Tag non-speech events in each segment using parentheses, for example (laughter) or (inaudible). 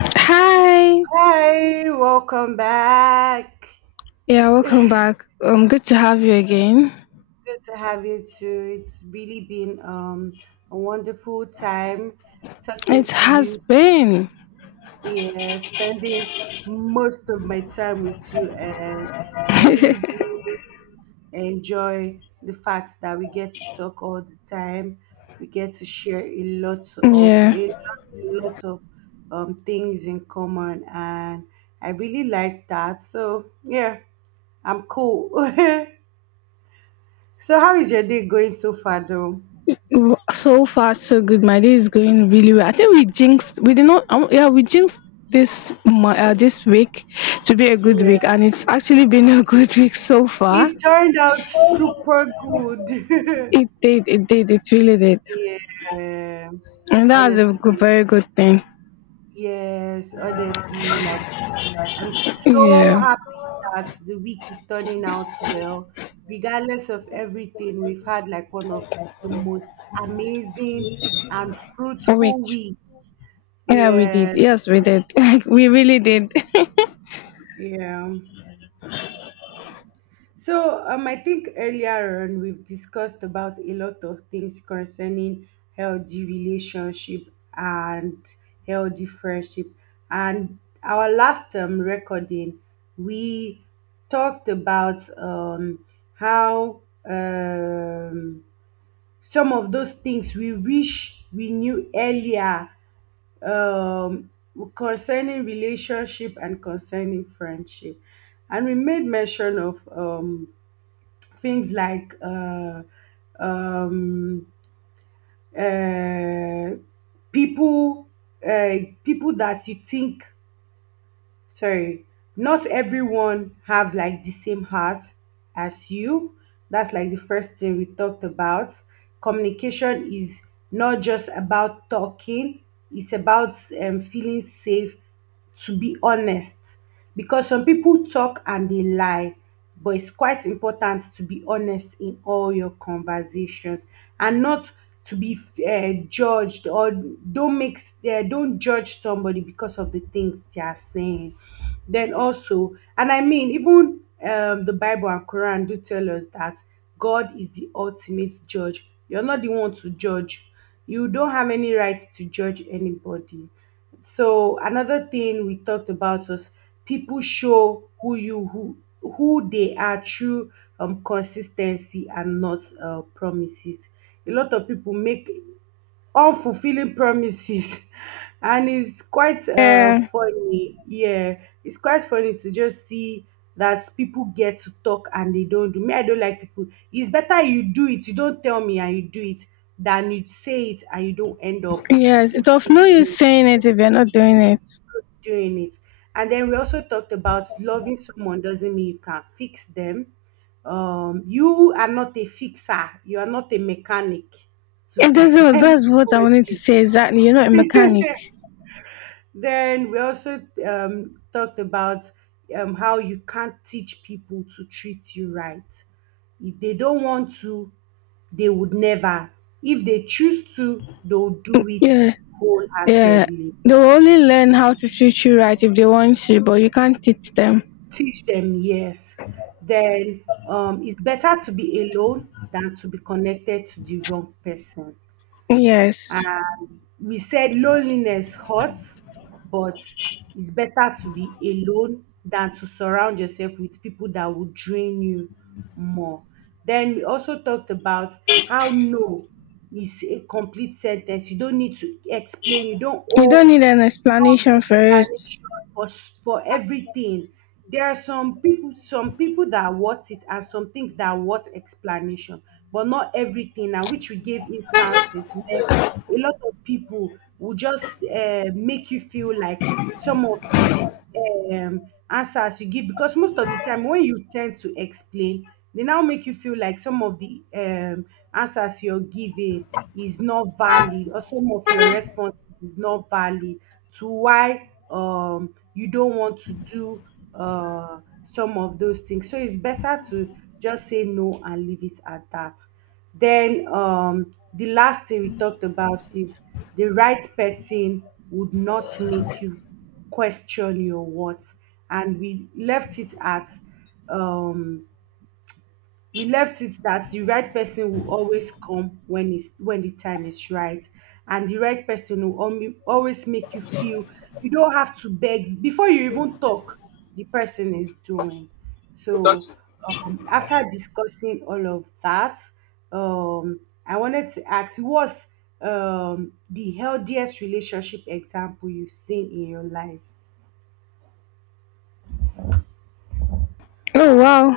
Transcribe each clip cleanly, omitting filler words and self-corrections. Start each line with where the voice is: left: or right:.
left: Hi.
right: Hi, welcome back.
left: Yeah, welcome back. Good to have you again.
right: Good to have you too. It's really been a wonderful time talking
left: It
right: to
left: has
right: you.
left: been.
right: Yeah, spending most of my time with you, and I really
left: (laughs)
right: do enjoy the fact that we get to talk all the time. We get to share a lot of
left: Yeah.
right: things in common, and I really like that. So yeah, I'm cool. (laughs) So how is your day going so far though?
left: So far, so good. My day is going really well. I think we jinxed. We did not. Yeah, we jinxed this week to be a good week, and
right: Yeah.
left: it's actually been a good (laughs) week so far.
right: It turned out super good.
left: It
right: (laughs)
left: did. It did. It really did.
right: Yeah.
left: And that was a good,
right: Honestly.
left: very good thing.
right: Yes, honestly. Like I'm so
left: Yeah.
right: happy that the week is turning out well. Regardless of everything, we've had like one of the most amazing and
left: A
right: fruitful
left: week.
right: week.
left: Yeah, we did.
right: Yeah.
left: Yes, we did. (laughs) Like we really did. (laughs)
right: Yeah. So I think earlier on we've discussed about a lot of things concerning healthy relationship and healthy friendship. And our last recording, we talked about how um, some of those things we wish we knew earlier um, concerning relationship and concerning friendship, and we made mention of things like um, uh, people, uh, people that you think, sorry, not everyone have like the same heart as you. That's like the first thing we talked about. Communication is not just about talking, it's about feeling safe to be honest, because some people talk and they lie, but it's quite important to be honest in all your conversations and not to be judged, or don't make s- don't judge somebody because of the things they are saying. Then also, and I mean, even the Bible and Quran do tell us that God is the ultimate judge. You're not the one to judge, you don't have any right to judge anybody. So another thing we talked about was people show who who they are through consistency and not promises. A lot of people make unfulfilling promises, (laughs) and it's quite
left: Yeah.
right: funny. Yeah, it's quite funny to just see that people get to talk and they don't do. Me, I don't like people. It's better you do it. You don't tell me and you do it than you say it and you don't end up
left: Yes, it's of no use
right: fulfilling,
left: saying it if you're not doing it.
right: doing it. And then we also talked about loving someone doesn't mean you can fix them. You are not a fixer, you are not a mechanic to
left: It
right: fix (laughs)
left: doesn't. That's what I wanted to
right: anybody.
left: say. Exactly. You're not a mechanic.
right: Then we also talked about how you can't teach people to treat you right. If they don't want to, they would never. If they choose to, they'll do it
left: Yeah, yeah.
right: wholeheartedly.
left: They will only learn how to treat you right if they want to, but you can't teach them.
right: Teach them, yes. Then it's better to be alone than to be connected to the wrong person.
left: Yes.
right: And we said loneliness hurts, but it's better to be alone than to surround yourself with people that will drain you more. Then we also talked about how no is a complete sentence. You don't need to explain, you don't
left: You don't
right: owe
left: need an
right: long
left: explanation for it.
right: explanation for for everything. There are some people that worth it, and some things that are worth explanation, but not everything. And which we gave instances where a lot of people will just make you feel like some of the answers you give, because most of the time when you tend to explain, they now make you feel like some of the answers you're giving is not valid, or some of your responses is not valid to why you don't want to do uh, some of those things. So it's better to just say no and leave it at that. Then the last thing we talked about is the right person would not make you question your worth, and we left it at um, we left it that the right person will always come when the time is right, and the right person will always make you feel you don't have to beg before you even talk. The person is doing so. After discussing all of that, um, I wanted to ask what's the healthiest relationship example you've seen in your life?
left: Oh wow.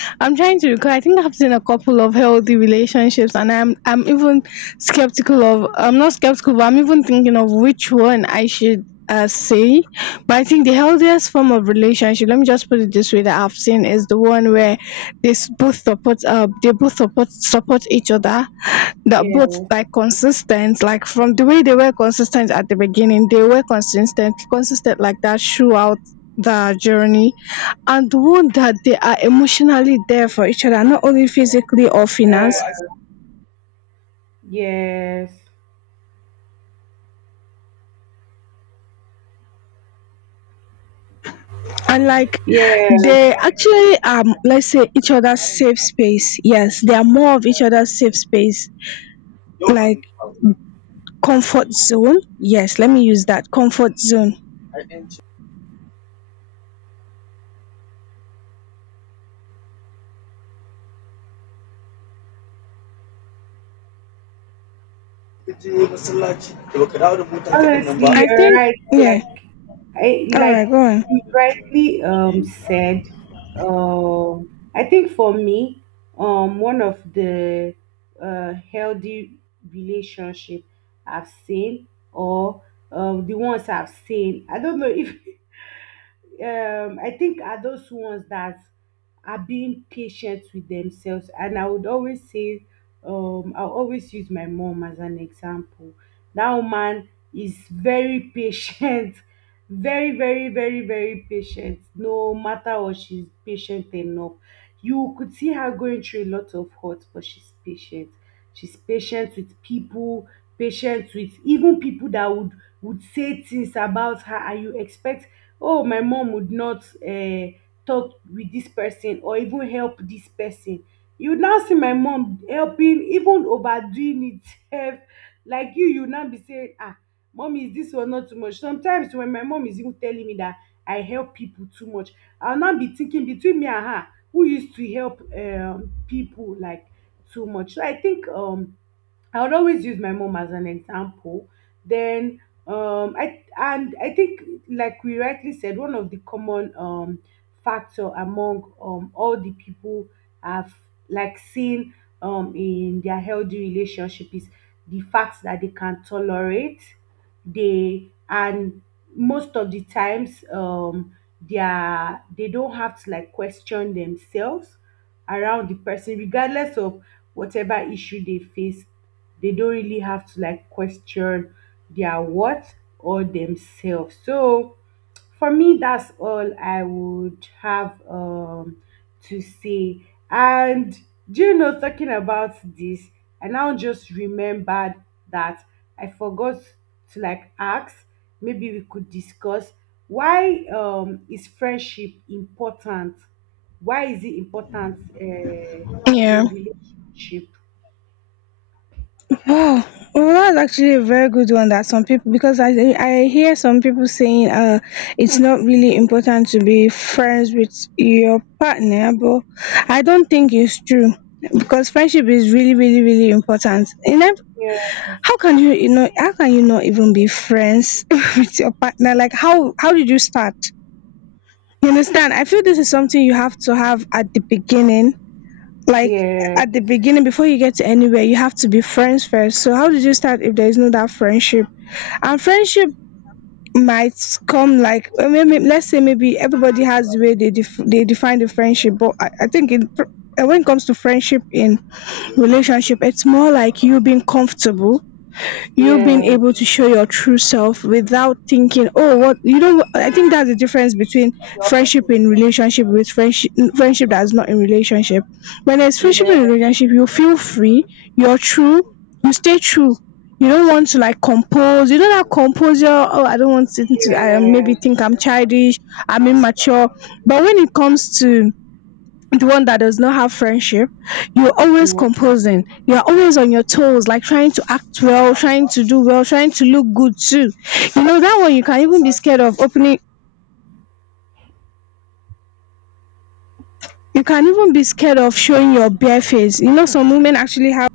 left: (laughs) I'm trying to recall. I think I've seen a couple of healthy relationships and I'm even skeptical of I'm not skeptical, but I'm even thinking of which one I should say. But I think the healthiest form of relationship, let me just put it this way, that I've seen is the one where both support they both support each other. That both
right: Yeah.
left: like consistent, like from the way they were consistent at the beginning, they were consistent like that throughout the journey, and one that they are emotionally there for each other, not only physically or finance.
right: Yes.
left: And like
right: Yeah.
left: they actually let's say each other's safe space. Yes, they are more of each other's safe space. Like comfort zone. Yes, let me use that. Comfort zone.
right: Honestly,
left: I
right: you're
left: think
right: right.
left: yeah.
right: Like,
left: Alright, go on.
right: you rightly said. I think for me, one of the healthy relationship I've seen, or the ones I've seen, I don't know if (laughs) I think are those ones that are being patient with themselves. And I would always say I'll always use my mom as an example. That woman is very patient, (laughs) very, very, very, very patient. No matter what, she's patient enough. You could see her going through a lot of hurt, but she's patient. She's patient with people, patient with even people that would say things about her, and you expect, oh, my mom would not talk with this person or even help this person. You now see my mom helping, even overdoing it sef. Like, you now be say, ah, mommy, is this one not too much? Sometimes when my mom is even telling me that I help people too much, I now be thinking between me and her who used to help people like too much. So I think I would always use my mom as an example. Then, I think, like we rightly said, one of the common factor among all the people I've like seen in their healthy relationship is the fact that they can tolerate, they and most of the times they don't have to like question themselves around the person. Regardless of whatever issue they face, they don't really have to like question their what or themselves. So for me, that's all I would have to say. And do you know, talking about this, I now just remembered that I forgot to like ask. Maybe we could discuss why is friendship important? Why is it important
left: Yeah.
right: in relationship?
left: Oh, well, that's actually a very good one that some people, because I hear some people saying it's not really important to be friends with your partner, but I don't think it's true because friendship is really, really, really important. In ev-
right: Yeah,
left: how can you know, how can you not even be friends (laughs) with your partner? Like how did you start? You understand? I feel this is something you have to have at the beginning, like
right: yeah.
left: at the beginning, before you get to anywhere you have to be friends first. So how did you start if there is no that friendship? And friendship might come like let's say maybe everybody has the way they they define the friendship, but I think in, when it comes to friendship in relationship, it's more like you being comfortable, you being able
right: Yes,
left: to show your true self without thinking, oh, what you know I think that's the difference between friendship in relationship with friendship, friendship that's not in relationship. When there's friendship in
right: yes,
left: relationship, you feel free, you're true, you stay true, you don't want to like compose, you don't have composure. Oh, I don't want to, I maybe
right: yes,
left: think I'm childish, I'm immature. But when it comes to the one that does not have friendship, you're always
right: yes,
left: composing. You're always on your toes, like trying to act well, trying to do well, trying to look good too. You know, that one you can even be scared of opening, you can even be scared of showing your bare face. You know, some women actually have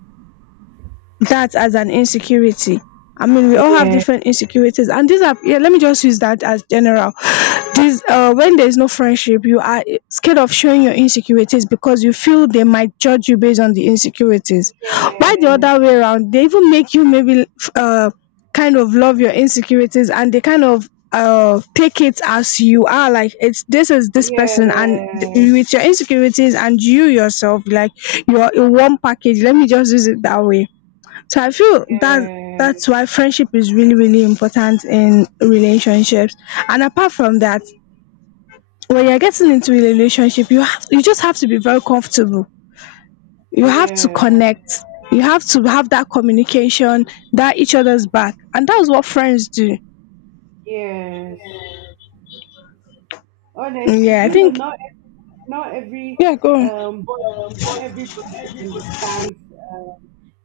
left: that as an insecurity. I mean, we all have
right: yes,
left: different insecurities, and these are yeah. Let me just use that as general. This when there is no friendship, you are scared of showing your insecurities because you feel they might judge you based on the insecurities. By the other way around, they even make you maybe uh kind of love your insecurities, and they kind of take it as you are, like it's this is this
right: yes,
left: person and
right: yes,
left: with your insecurities, and you yourself, like you're in one package, let me just use it that way. So I feel that that's why friendship is really, really important in relationships. And apart from that, when you're getting into a relationship, you have you just have to be very comfortable. You have to
right: yes,
left: connect. You have to have that communication, that each other's back. And that's what friends do.
right: yes. Honestly,
left: Yeah,
right: do
left: I
right: you know,
left: think
right: not every
left: yeah, go on.
right: um, body, not everybody understands um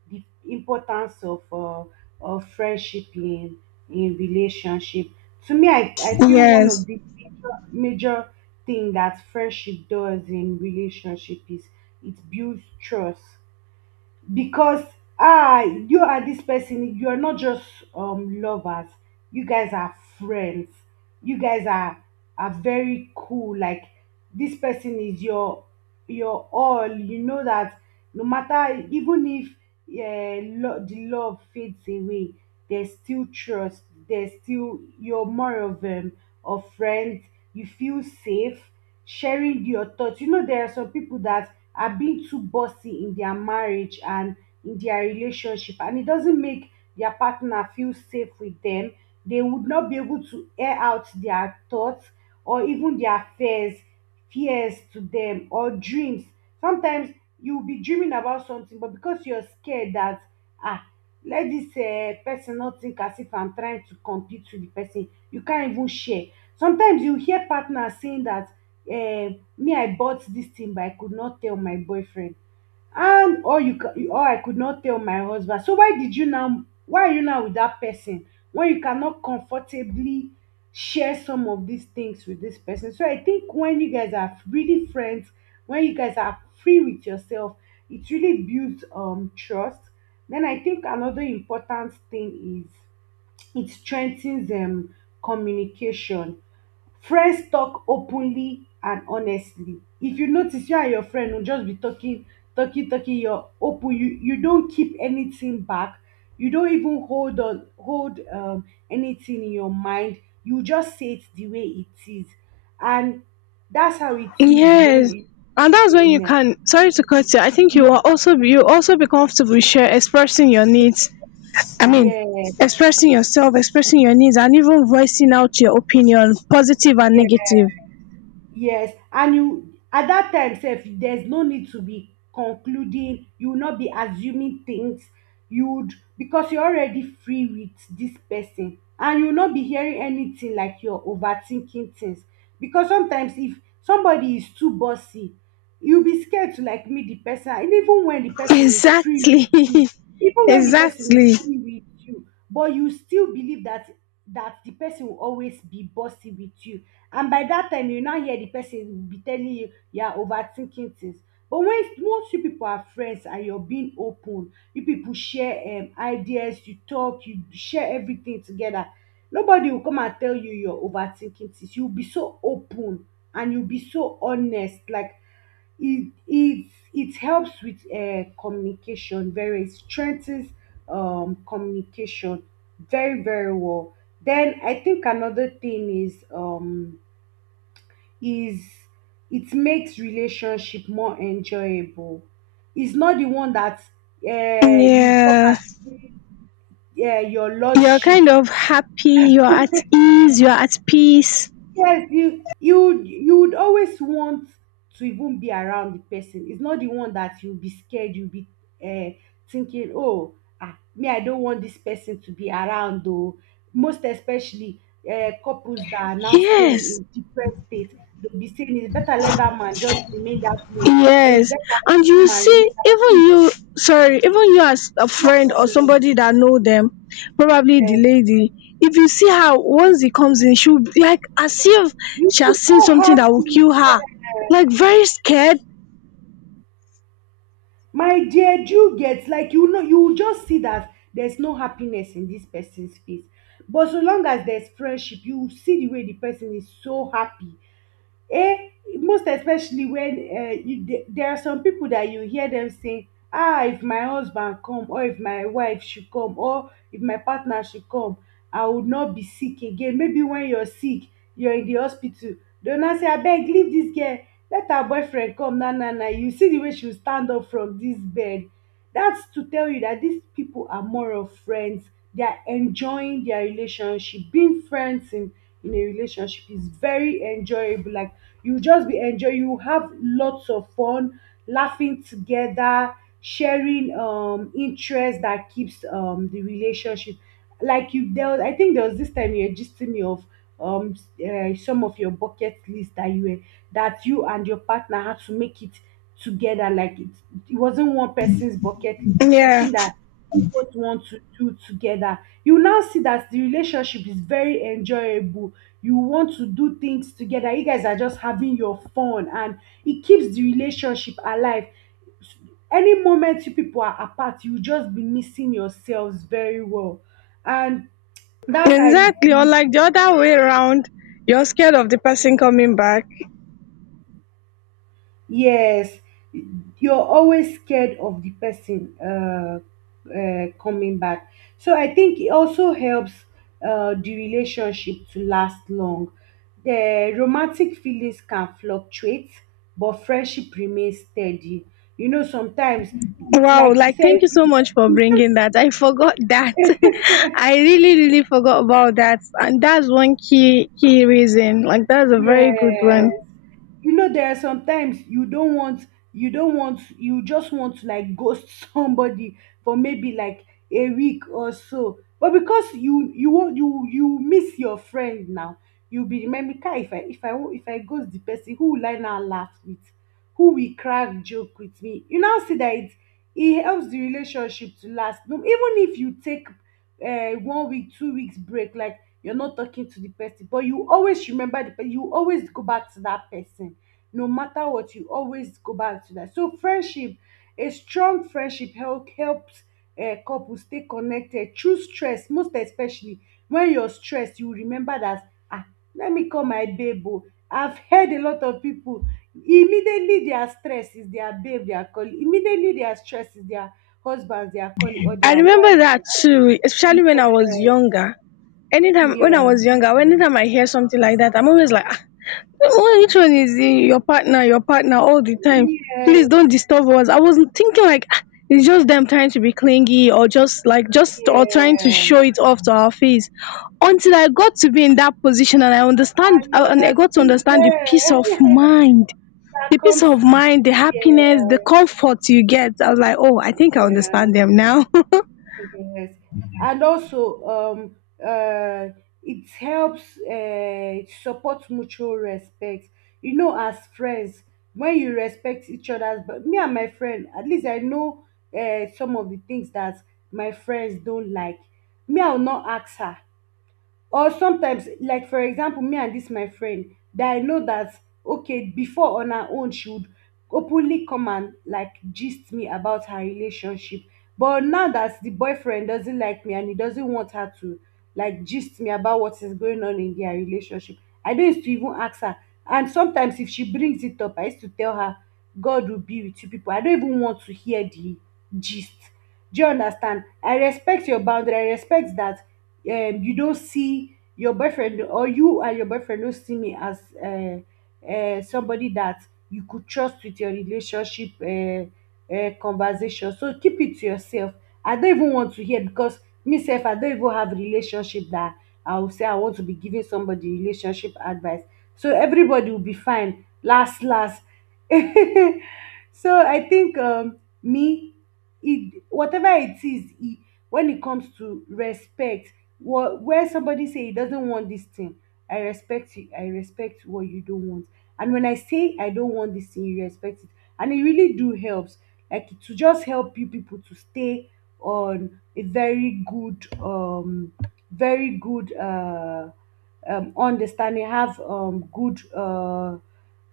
right: the importance of friendship in relationship. To me, I feel one of
left: Yes.
right: the major, major thing that friendship does in relationship is it builds trust. Because ah, you and this person, you are not just lovers, you guys are friends. You guys are very cool. Like, this person is your all. You know that, no matter, even if the love fades away, there's still trust. There's still, you're more of friends. You feel safe sharing your thoughts. You know, there are some people that are being too bossy in their marriage and in their relationship, and it doesn't make their partner feel safe with them. They would not be able to air out their thoughts or even their fears, fears to them, or dreams. Sometimes you'll be dreaming about something, but because you're scared that, ah, let this person not think as if I'm trying to compete with the person, you can't even share. Sometimes you hear partners saying that, eh, me, I bought dis thing but I could not tell my boyfriend, and, or I could not tell my husband. So why did you now, why are you now with dat person, when you cannot comfortably share some of these things with this person? So I think when you guys are really friends, when you guys are free with yourself, it really builds trust. Then I think another important thing is it strengthens communication. Friends talk openly and honestly. If you notice, you and your friend will just be talking, talking, talking, you're open, you don't keep anything back, you don't even hold anything in your mind, you just say it the way it is. And that's how it is when
left: Yes. And
right: it's
left: that's when you
right: going.
left: can, sorry to cut you. I think you will
right: uh,
left: also be you also be comfortable share expressing your needs, I mean,
right: Yes,
left: expressing yourself, expressing your needs, and even voicing out your opinion, positive and
right: yes.
left: negative.
right: Yes, and you at that time sef, there's no need to be concluding, you will not be assuming things, you would because you're already free with this person, and you will not be hearing anything like you're overthinking things. Because sometimes if somebody is too bossy, you'll be scared to like meet the person. And
left: Exactly.
right: with
left: (laughs)
right: you even when the person is
left: Exactly.
right: free with you, but you still believe that the person will always be bossy with you, and by that time you now hear the person will be telling you you are overthinking things. But when once you people are friends and you're being open, you people share ideas, you talk, you share everything together, nobody will come and tell you you're overthinking things. You'll be so open and you'll be so honest, like It it it helps with communication, very strengthens communication very very well. Then I think another thing is is it makes relationship more enjoyable. It's not the one that you come
left: Yeah,
right: and your
left: you're
right: lordship.
left: kind of happy, you're at
right: (laughs)
left: ease, you're at peace.
right: Yes, you would always want to even be around the person. It's not the one that you'll be scared, you'll be uh, thinking, oh, ah, me, I don't want this person to be around, though. Most especially couples that are now staying
left: Yes.
right: in different states, they'll be saying, it's better let that man just remain that place, or it's
left: Yes,
right: better
left: and
right: let
left: you
right: that man
left: see,
right: remain
left: even
right: that.
left: you, sorry, even you as a
right: No
left: friend or
right: problem.
left: somebody that know them, probably the
right: Yeah.
left: lady, if you see her once he comes in, she'll be like as if
right: You'll
left: she
right: be
left: has seen
right: so
left: something that will
right: happy.
left: kill her, like
right: Yeah.
left: very scared.
right: My dear, do you get? Like, you will just see that there's no happiness in this person's face, but so long as there's friendship, you will see the way the person is so happy. Eh, most especially when you, there are some people that you hear them saying, ah, if my husband come, or if my wife should come, or if my partner should come, I would not be sick again. Maybe when you're sick, you're in the hospital. They now say, abeg, leave this girl. Let her boyfriend come. Na na na. You see the way she will stand up from this bed. That's to tell you that these people are more of friends. They are enjoying their relationship. Being friends in a relationship is very enjoyable. Like, you just be enjoy, you have lots of fun laughing together, sharing interest that keeps the relationship, I think there was this time you were gisting me of some of your bucket list that you and your partner had to make it together, like it wasn't one person's bucket list,
left: Yeah,
right: something that you both want to do together. You now see that the relationship is very enjoyable. You want to do things together, you guys are just having your fun, and it keeps the relationship alive. Any moment you people are apart, you just be missing yourselves very well, and that's how it,
left: exactly. Or
right: it
left: like the other way around, you're scared of the person coming back.
right: Yes, you're always scared of the person coming back. So I think it also helps the relationship to last long. The romantic feelings can fluctuate, but friendship remains steady. Sometimes,
left: Wow,
right: like you
left: like thank
right: said.
left: you so much for bringing that. I forgot that. (laughs) I really, really forgot about that, and that's one key, key reason. Like that's a very good one.
right: Yes. There are sometimes you don't want, you just want to like ghost (laughs) somebody for maybe like a week or so. But because you won't, you miss your friend now, you'll be remembering, "Kai, if I ghost the person, who will I now laugh with? Who will crack joke with me?" You now see that it helps the relationship to last. No, even if you take one week, 2 weeks break, like, you're not talking to the person, but you always remember the person, you always go back to that person, no matter what, you always go back to that. So friendship, a strong friendship helps couples stay connected through stress, most especially when you're stressed, you remember that, ah, let me call my babe o. I've heard a lot of people, immediately their stress is their babe, their colleague. Immediately their stress is their husband, their colleague, or
left: I
right: their
left: remember
right: wife.
left: that too, especially when I was
right: Yes.
left: younger. Anytime when I
right: Yeah.
left: was younger, anytime I hear something like that, I'm always like, "Ah, well, which one is he? Your partner all the time. Please don't
right: Yes.
left: disturb us." I was thinking like, ah, it's just them trying to be clingy or just like just or trying to show
right: Yeah,
left: it off to our face. Until I got to be in that position, and I
right: I
left: understand and I got to
right: understood.
left: understand the peace of
right: Yeah,
left: mind.
right: (laughs) that
left: The peace
right: comes
left: of
right: with.
left: mind, the happiness, the
right: Yeah,
left: comfort you get. I was like, oh, I think I
right: yeah,
left: understand them now.
right: yes. And also, uh, it helps support mutual respect. As friends, when you respect each other's, but me and my friend, at least I know some of the things that my friends don't like. Me, I'll not ask her. Or sometimes, like for example, me and this my friend, that I know that, okay, before, on her own, she would openly come and like gist me about her relationship, but now that the boyfriend doesn't like me and he doesn't want her to like gist me about what is going on in their relationship, I don't used to even ask her. And sometimes if she brings it up, I used to tell her, God will be with you people, I don't even want to hear the gist. Do you understand? I respect your boundary, I respect that you don't see your boyfriend, or you and your boyfriend don't see me as somebody that you could trust with your relationship conversation. So keep it to yourself. I don't even want to hear, because myself, I don't even have relationship that I will say I want to be giving somebody relationship advice. So everybody will be fine. Last, last. (laughs) So I think, me, it, whatever it is, it, when it comes to respect, where somebody say he doesn't want this thing, I respect you, I respect what you don't want. And when I say I don't want this thing, you respect it. And it really do helps, like, to just help you people to stay on a very good very good understanding, have good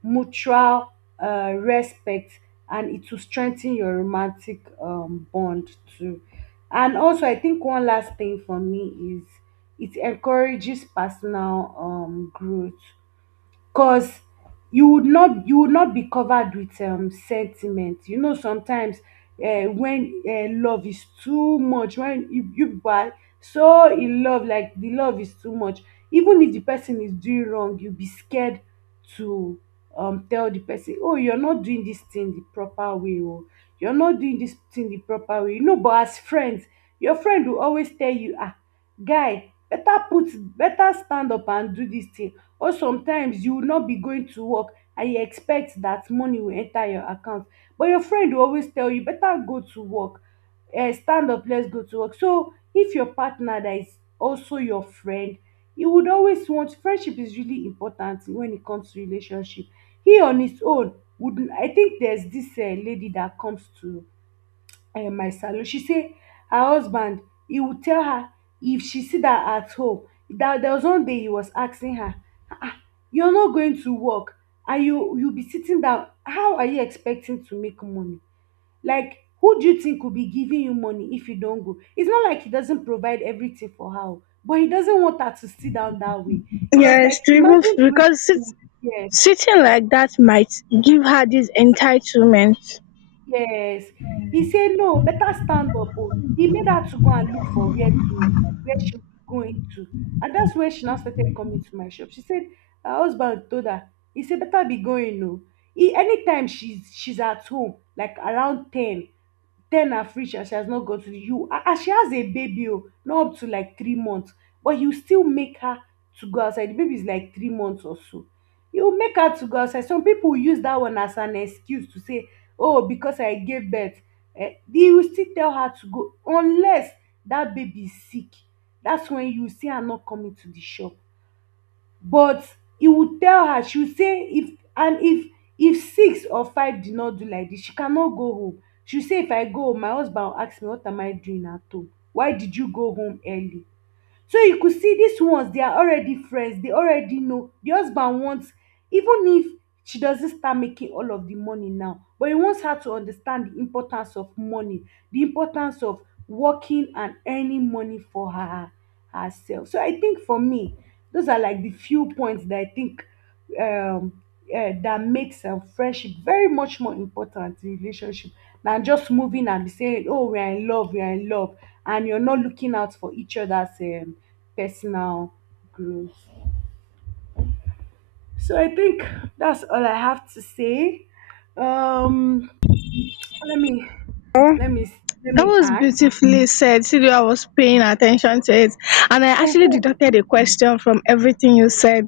right: mutual respect, and it will strengthen your romantic bond too. And also, I think one last thing for me is it encourages personal growth, cause you would not be covered with sentiment. Sometimes when love is too much, when you people are so in love, like the love is too much, even if the person is doing wrong, you'll be scared to tell the person, oh, you're not doing this thing the proper way, or you're not doing this thing the proper way. But as friends, your friend will always tell you, ah, guy, better put, better stand up and do this thing. Or sometimes you will not be going to work, and you expect that money will enter your account, but your friend will always tell you, better go to work, eh, stand up, let's go to work. So if your partner that is also your friend, he would always want. Friendship is really important when it comes to relationship. He on his own would. I think there's this, eh, lady that comes to my salon. She say her husband, he would tell her if she see that at home. That there was one day he was asking her, "Ah, ah, you're not going to work, and you be sitting down. How are you expecting to make money? Like, who do you think will be giving you money if you don't go?" It's not like he doesn't provide everything for her, o, but he doesn't want her to sit down that way.
left: (laughs)
right: He was
left: Yes,
right: like,
left: to
right: imagine
left: remove
right: the way
left: because sit,
right: people, yeah.
left: sitting like that might give her this entitlement.
right: Yes. He said, no, better stand up. Oh. He made her to go and look for where she was going to. And that's where she now started coming to my shop. She said, her husband told her, he said, better be going no. He, anytime she's at home, like around 10, ten have reached and she has not gotten you. And she has a baby, oh, not up to like 3 months, but you still make her to go outside. The baby is like 3 months or so, you make her to go outside. Some people use that one as an excuse to say, oh, because I gave birth, eh, you will still tell her to go unless that baby is sick. That's when you see her not coming to the shop. But e would tell her, she would say if, and if six or five did not do like this, she cannot go home. She would say, if I go home, my husband will ask me, what am I doing at home? Why did you go home early? So you could see these ones, they are already friends. They already know the husband wants, even if she doesn't start making all of the money now, but he wants her to understand the importance of money, the importance of working and earning money for her herself. So I think for me, those are like the few points that I think um, that makes friendship very much more important in relationship, than just moving and be saying, oh, we are in love, we are in love, and you're not looking out for each other's personal growth. So I think that's all I have to say. Um, let me, let me, let
left: That
right: me
left: was
right: ask.
left: beautifully said. Sidu, I was paying attention to it. And I actually deducted a
right: (laughs)
left: question from everything you said.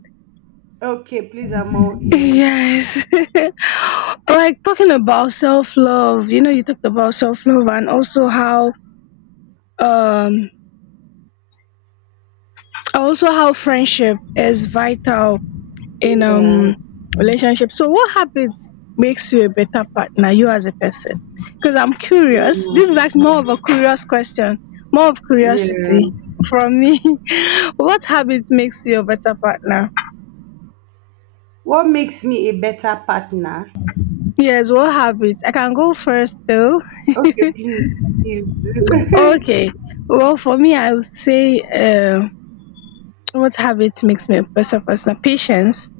right: Okay, please, I'm all ears.
left: Yes. (laughs) Like talking about self love, you know, you talked about self love and um also how friendship is vital in
right: Yes.
left: relationship. So what habits makes you a better partner, you as a person? Because I'm curious,
right: Mm,
left: this is like more of a curious question, more of
right: yeah.
left: curiosity from me. (laughs) What habits makes you a better partner?
right: What makes me a better partner?
left: Yes, what habits? I can go first though.
right: Okay, please, please do.
left: Okay. Well, for me, I would say what habits makes me a better person? Patience,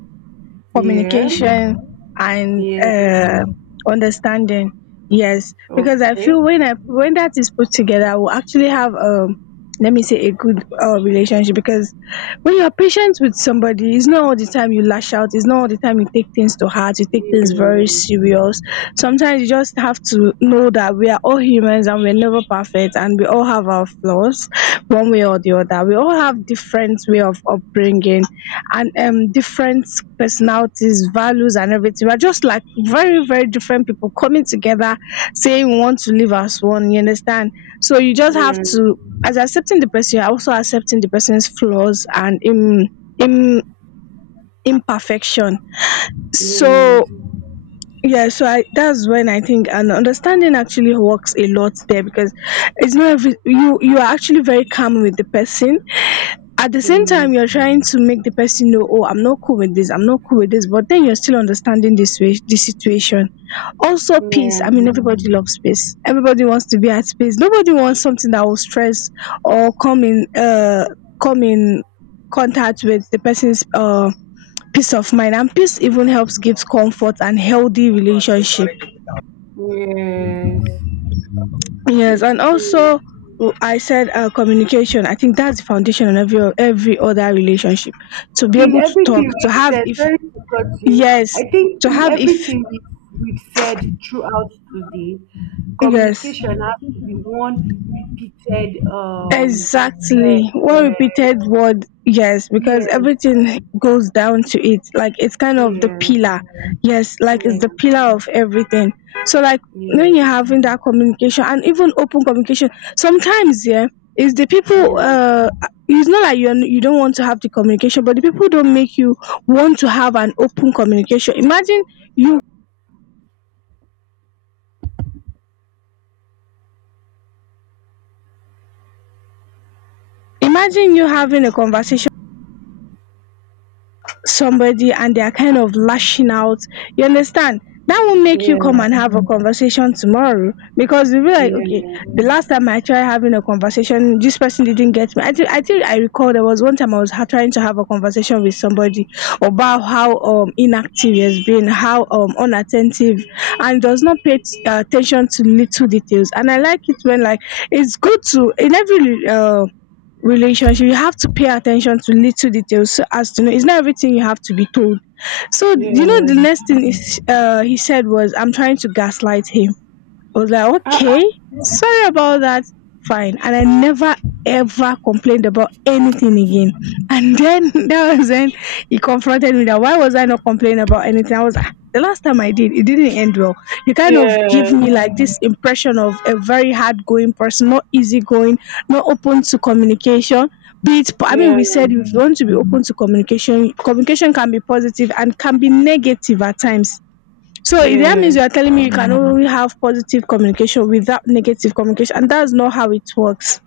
right: (laughs) Yeah.
left: communication, and
right: Yeah.
left: understanding. Yes, because I
right: Okay.
left: feel when I when that is put together, we'll actually have let me say a good relationship. Because when you're patient with somebody, it's not all the time you lash out. It's not all the time you take things to heart, you take things very
right: Yeah.
left: serious. Sometimes you just have to know that we are all humans and we're never perfect, and we all have our flaws, one way or the other. We all have different way of upbringing, and different personalities, values, and everything. We're just like very, very different people coming together saying we want to live as one, you understand? So you just have
right: Yes,
left: to as accepting the person, you're also accepting the person's flaws and im im imperfection. So
right: yes,
left: yeah, so I that's when I think, and understanding actually works a lot there, because it's not every you you are actually very calm with the person, at the same time
right: mm,
left: you're trying to make the person know, oh, I'm not cool with this, I'm not cool with this, but then you're still understanding this way the situation. Also peace,
right: yeah,
left: I mean, everybody loves peace, everybody wants to be at peace, nobody wants something that will stress or come in come in contact with the person's peace of mind. And peace even helps, gives comfort and healthy relationship.
right: yes,
left: Yes,
right: it's
left: and
right: true.
left: also I said communication. I think that's the foundation in every other relationship. To be
right: In
left: able to talk,
right: everything
left: to
right: we've
left: have
right: said,
left: if
right: sorry to cut you.
left: yes,
right: I think
left: to
right: in
left: have if
right: everything we've said throughout today,
left: yes.
right: communication has to be one repeated. Yeah,
left: Exactly. One repeated word, yes,
right: yeah,
left: because
right: yes,
left: everything goes down to it. Like it's kind
right: yes,
left: of
right: yeah,
left: the
right: yeah,
left: pillar. Yes, like it's the pillar of everything. So like when you're having that communication and even open communication, sometimes yeah, is the people it's not like you don't want to have the communication, but the people don't make you want to have an open communication. You imagine you having a conversation somebody and they are kind of lashing out, you understand? That will make you come
right: yeah,
left: and have a conversation tomorrow, because you'll be like, okay,
right: yeah,
left: the last time I tried having a conversation, this person didn't get me. I think I recall there was one time I was trying to have a conversation with somebody about how inactive he has been, how unattentive, and does not pay attention to little details. And I like it when like it's good to in every relationship you have to pay attention to little details so as to know it's not everything you have to be told. So
right: yeah,
left: you know
right: yeah.
left: the next thing is he said was I'm trying to gaslight him. I was like,
right: Uh, uh,
left: okay, sorry about that. Fine. And I never ever complained about anything again. And then (laughs) that was when he confronted me that why was I not complaining about anything? I was like, "Ah, the last time I did, it didn't end well. You kind of give
right: yeah,
left: me like this impression of a very hard going person, not easygoing, not open to communication. Be it, I mean,
right: yeah,
left: we said if you want to be open to communication, communication can be positive and can be negative at times, so it- that means
right: yeah.
left: you are telling me you can only have positive communication without negative communication, and that's not how it works."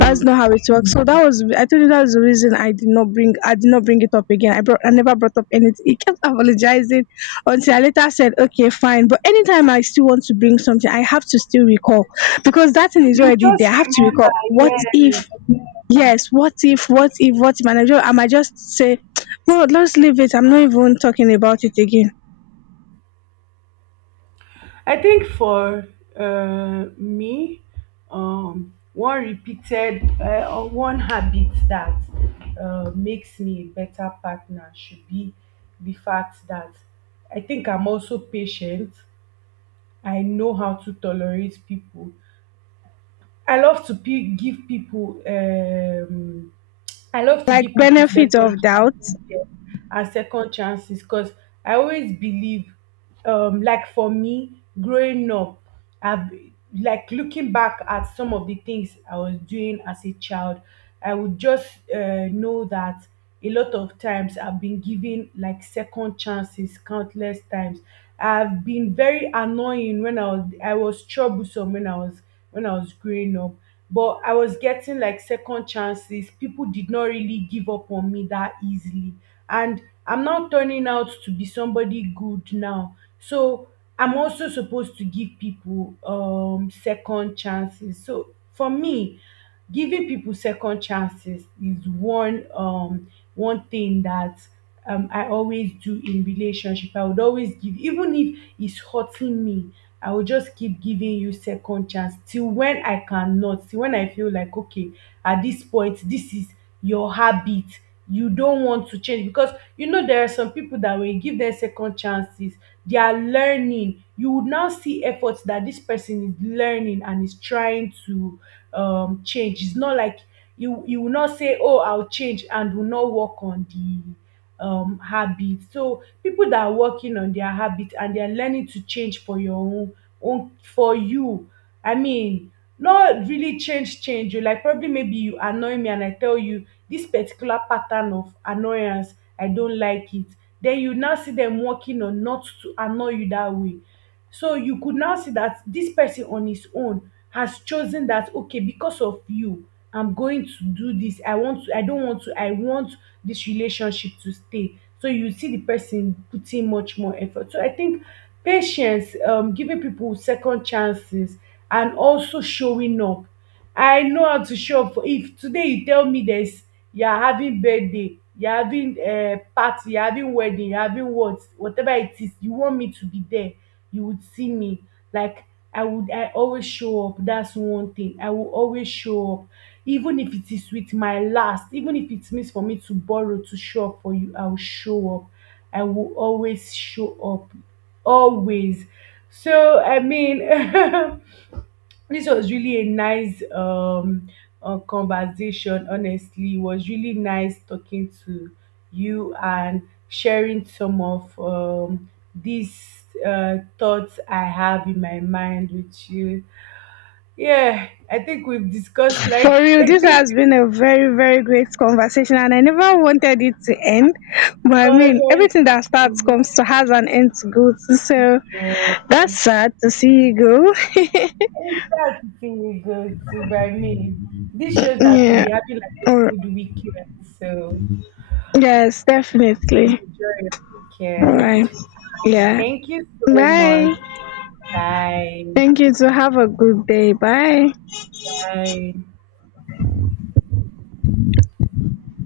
left: That's not how it works. So that was I told you, that's the reason I did not bring it up again. I never brought up anything. He kept apologizing until I later said okay fine. But anytime I still want to bring something, I have to still recall, because that thing is
right: You
left: already there.
right: just
left: I have to recall
right: remember,
left: what if
right: yes.
left: yes, what if, what if, what if, and I just, I might just say (tsk) no, let's leave it. I'm not even talking about it again.
right: I think for me, one repeated or one habit that makes me a better partner should be the fact that I think I'm also patient. I know how to tolerate people. I love to give people I love to
left: Like
right: give people
left: benefit
right: second
left: of doubt.
right: chances, yeah, and second chances because I always believe, like for me, growing up, I've like looking back at some of the things I was doing as a child, I would just know that a lot of times I've been given like second chances countless times. I've been very annoying when I was troublesome when I was growing up, but I was getting like second chances. People did not really give up on me that easily. And I'm not turning out to be somebody good now. So I'm also supposed to give people second chances. So for me, giving people second chances is one one thing that I always do in relationship. I would always give, even if it's hurting me, I will just keep giving you second chance till when I cannot, till when I feel like, okay, at this point, this is your habit. You don't want to change, because you know there are some people that when you give them second chances, they are learning. You would now see efforts that this person is learning and is trying to change. It's not like you will not say, "Oh, I'll change," and will not work on the habit. So people that are working on their habit and they are learning to change for your own for you. I mean, not really change change. You like probably maybe you annoy me and I tell you this particular pattern of annoyance, I don't like it. Then you now see them working on not to annoy you that way. So you could now see that this person on his own has chosen that okay, because of you, I'm going to do this. I want to, I don't want to, I want this relationship to stay. So you see the person putting much more effort. So I think patience, giving people second chances, and also showing up. I know how to show up for if today you tell me there's you're having birthday, you're having a party, you're having wedding, you're having what, whatever it is, you want me to be there, you would see me. Like I always show up. That's one thing. I will always show up. Even if it is with my last, even if it means for me to borrow to show up for you, I will show up. I will always show up. Always. So I mean (laughs) this was really a nice conversation. Honestly, it was really nice talking to you and sharing some of these thoughts I have in my mind with you. Yeah, I think we've discussed like
left: For real, this
right: (laughs)
left: has been a very, very great conversation, and I never wanted it to end. But I mean,
right: honestly.
left: everything that starts comes to has an end to go to. So
right: Yeah,
left: that's sad to see you go.
right: it's sad to see you go to by me. This
left: (laughs)
right: shows that we'll
left: Yeah.
right: be having like a
left: Or
right: good weekend. So
left: yes, definitely.
right: enjoy your
left: All right.
right: weekend.
left: Yeah.
right: Thank you so
left: Bye.
right: much. Bye.
left: Thank you. To have a good day. Bye.
right: Bye.